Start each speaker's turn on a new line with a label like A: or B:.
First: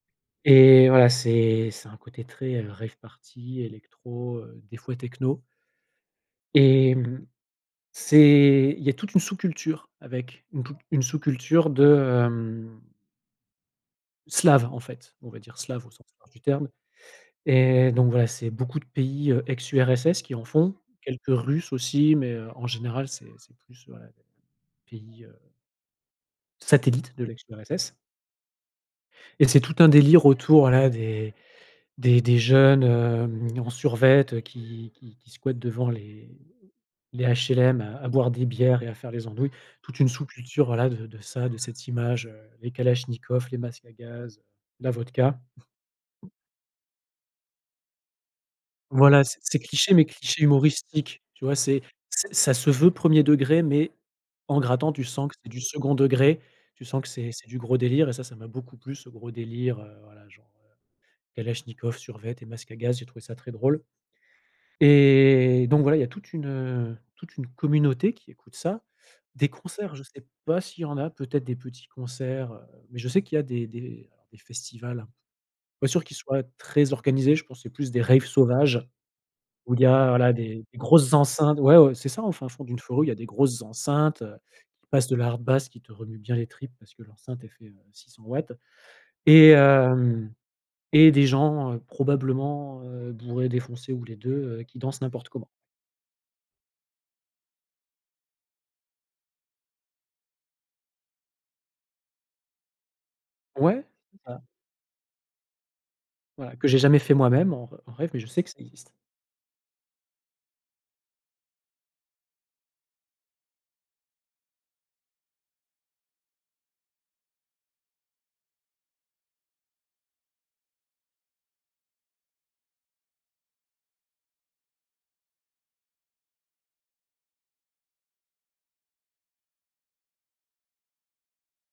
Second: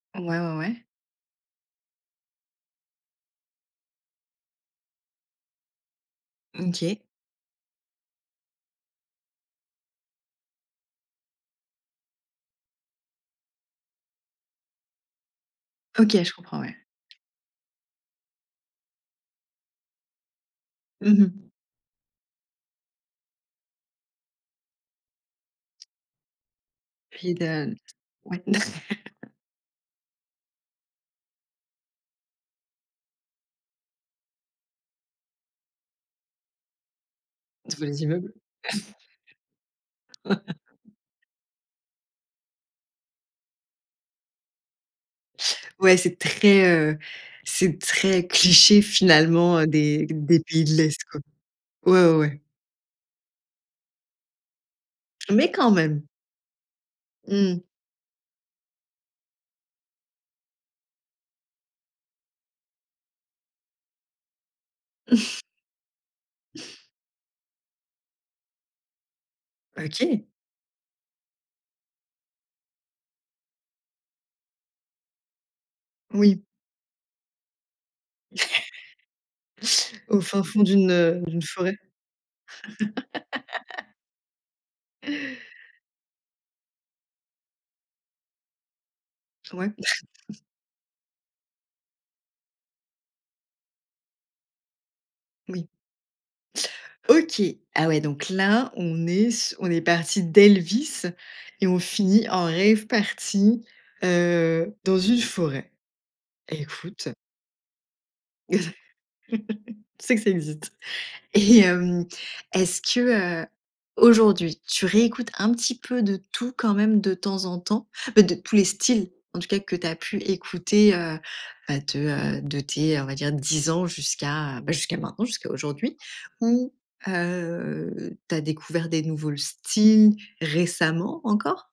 A: Ouais, ouais, ouais.
B: Et voilà, c'est c'est un côté très, heu, rave party, électro, heu, des fois techno.
A: Mmh,
B: Et
A: OK.
B: mmh, c'est il y a toute une sous-culture avec, une tou une sous-culture de, hem slave, en fait, on va dire slave au sens
A: OK,
B: large
A: je
B: du
A: comprends,
B: terme,
A: ouais.
B: et donc voilà, c'est beaucoup de pays, heu, ex-URSS qui en font,
A: Mmh
B: quelques
A: mh.
B: Russes aussi, mais heu, en général, c'est c'est plus, heu, pays, heu satellites de
A: Puis de
B: l'ex-URSS.
A: ouais.
B: Et c'est tout un délire autour, voilà, des des des jeunes, hem, en survêt, heu, qui qui qui squattent devant les les
A: Tous
B: HLM, à
A: les
B: à boire
A: immeubles.
B: des bières et à faire les andouilles, toute une sous-culture, voilà, de de ça, de cette image, heu, les kalachnikovs, les masques à gaz, la vodka.
A: Ouais c'est très, heu, c'est très cliché,
B: Voilà, c'est c'est
A: finalement, heu,
B: cliché, mais
A: des des
B: cliché
A: pays de l'est, quoi
B: humoristique, tu vois, c'est
A: ouais, ouais,
B: c'est
A: ouais.
B: ça se veut 1er degré, mais, en grattant, tu sens que c'est
A: Mais
B: du
A: quand
B: 2d
A: même!
B: degré, tu sens que c'est c'est du
A: Mmh.
B: gros délire, et ça, ça m'a beaucoup plus ce gros délire, heu, voilà genre, heu, kalachnikov, survêt et masque à gaz, j'ai trouvé ça très drôle, et donc voilà, il y a toute une, heu, toute une communauté qui écoute ça. Des concerts, je
A: OK!
B: sais pas s'il y en a, peut-être des petits concerts, heu, mais je sais qu'il y a des des, heu, des festivals, pas sûr qu'ils
A: Oui.
B: soient très organisés, je pense c'est plus des raves sauvages où il y a,
A: Au
B: voilà,
A: fin
B: des
A: fond
B: des
A: d'une,
B: grosses
A: heu, d'une
B: enceintes
A: forêt.
B: ouais, ouais, c'est ça, au fin fond d'une forêt, ou il y a des grosses enceintes, heu, qui passent de la hardbass qui te remue bien les tripes, parce que l'enceinte elle fait, heu, 600 watts et
A: Ouais.
B: hem, et des gens, heu, probablement, heu, bourrés, défoncés, ou les 2, heu, qui dansent n'importe comment.
A: Oui. OK. Ah ouais, donc là, on est s on est parti d'Elvis et on finit en rave party,
B: Ouais, c'est ça.
A: heu, dans une forêt.
B: Voilà, que j'ai jamais
A: Écoute.
B: fait moi-même en en rave, mais je sais que ça existe.
A: Tu sais que ça existe. Et hem, est-ce que, heu, aujourd'hui, tu réécoutes un petit peu de tout, quand même, de temps en temps? Beh, de tous les styles, en tout cas, que tu as pu écouter, heu, bah, de, heu, de tes, on va dire, 10 ans jusqu'à bah, jusqu'à maintenant, jusqu'à aujourd'hui ou heu, tu as découvert des nouveaux styles, récemment, encore?